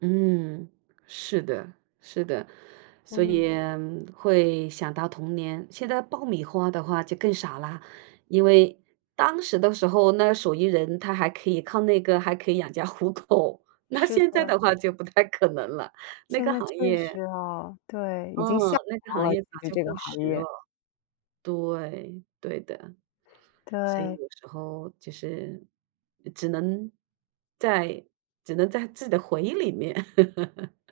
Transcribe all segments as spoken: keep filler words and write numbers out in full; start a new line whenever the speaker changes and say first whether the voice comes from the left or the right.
right: 嗯，是的，是的。所
left: 嗯。
right: 以会想到童年，现在爆米花的话就更少啦，因为当时的时候，那手艺人他还可以靠那个还可以养家糊口，那
left: 是
right: 现在
left: 的。
right: 的话就不太可能了，那
left: 现
right: 个
left: 在
right: 行
left: 确
right: 业
left: 实啊，对，已经
right: 嗯，
left: 下
right: 那个行
left: 滑了，
right: 业早
left: 就是
right: 就
left: 这个
right: 过时
left: 行
right: 了。
left: 业。
right: 对，对的。所以
left: 对。
right: 有时候就是，呃，只能在只能在自己的回忆里面。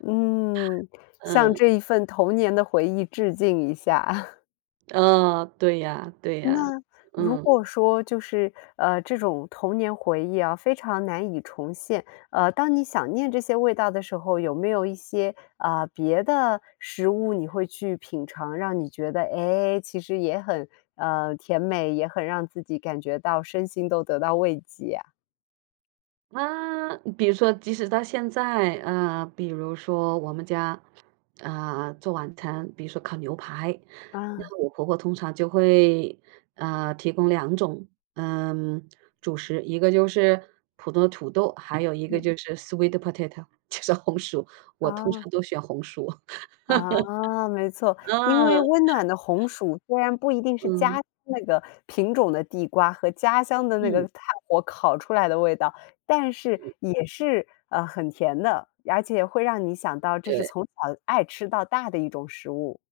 left: 嗯，向
right: 嗯。
left: 这一份童年的回忆致敬一下啊。
right: 嗯，对呀对呀，
left: 那，如
right: 嗯。
left: 果说就是，呃，这种童年回忆啊，非常难以重现，呃，当你想念这些味道的时候，有没有一些，啊，别的食物你会去品尝，让你觉得，哎，其实也很呃，甜美，也很让自己感觉到身心都得到慰藉呀？
right: 啊，比如说即使到现在，啊，比如说我们家，啊，做晚餐，比如说烤牛排，
left: 嗯。
right: 那我婆婆通常就会，啊，提供两种，嗯，主食。一个就是普通的土豆，还有一个
left: 嗯。
right: 就是 sweet potato，就是红薯，我通
left: 哦。
right: 常都选红薯。
left: 啊，没 错，因为
right: 嗯。
left: 温暖的红薯虽然不一定是家
right: 嗯。
left: 乡那个品种的地瓜和家乡的那个
right: 嗯。
left: 炭火烤出来的味道，但是
right: 嗯。
left: 也是，呃，很甜的，而且会让你想到这是
right: 对。
left: 从小爱吃到大的一种食物。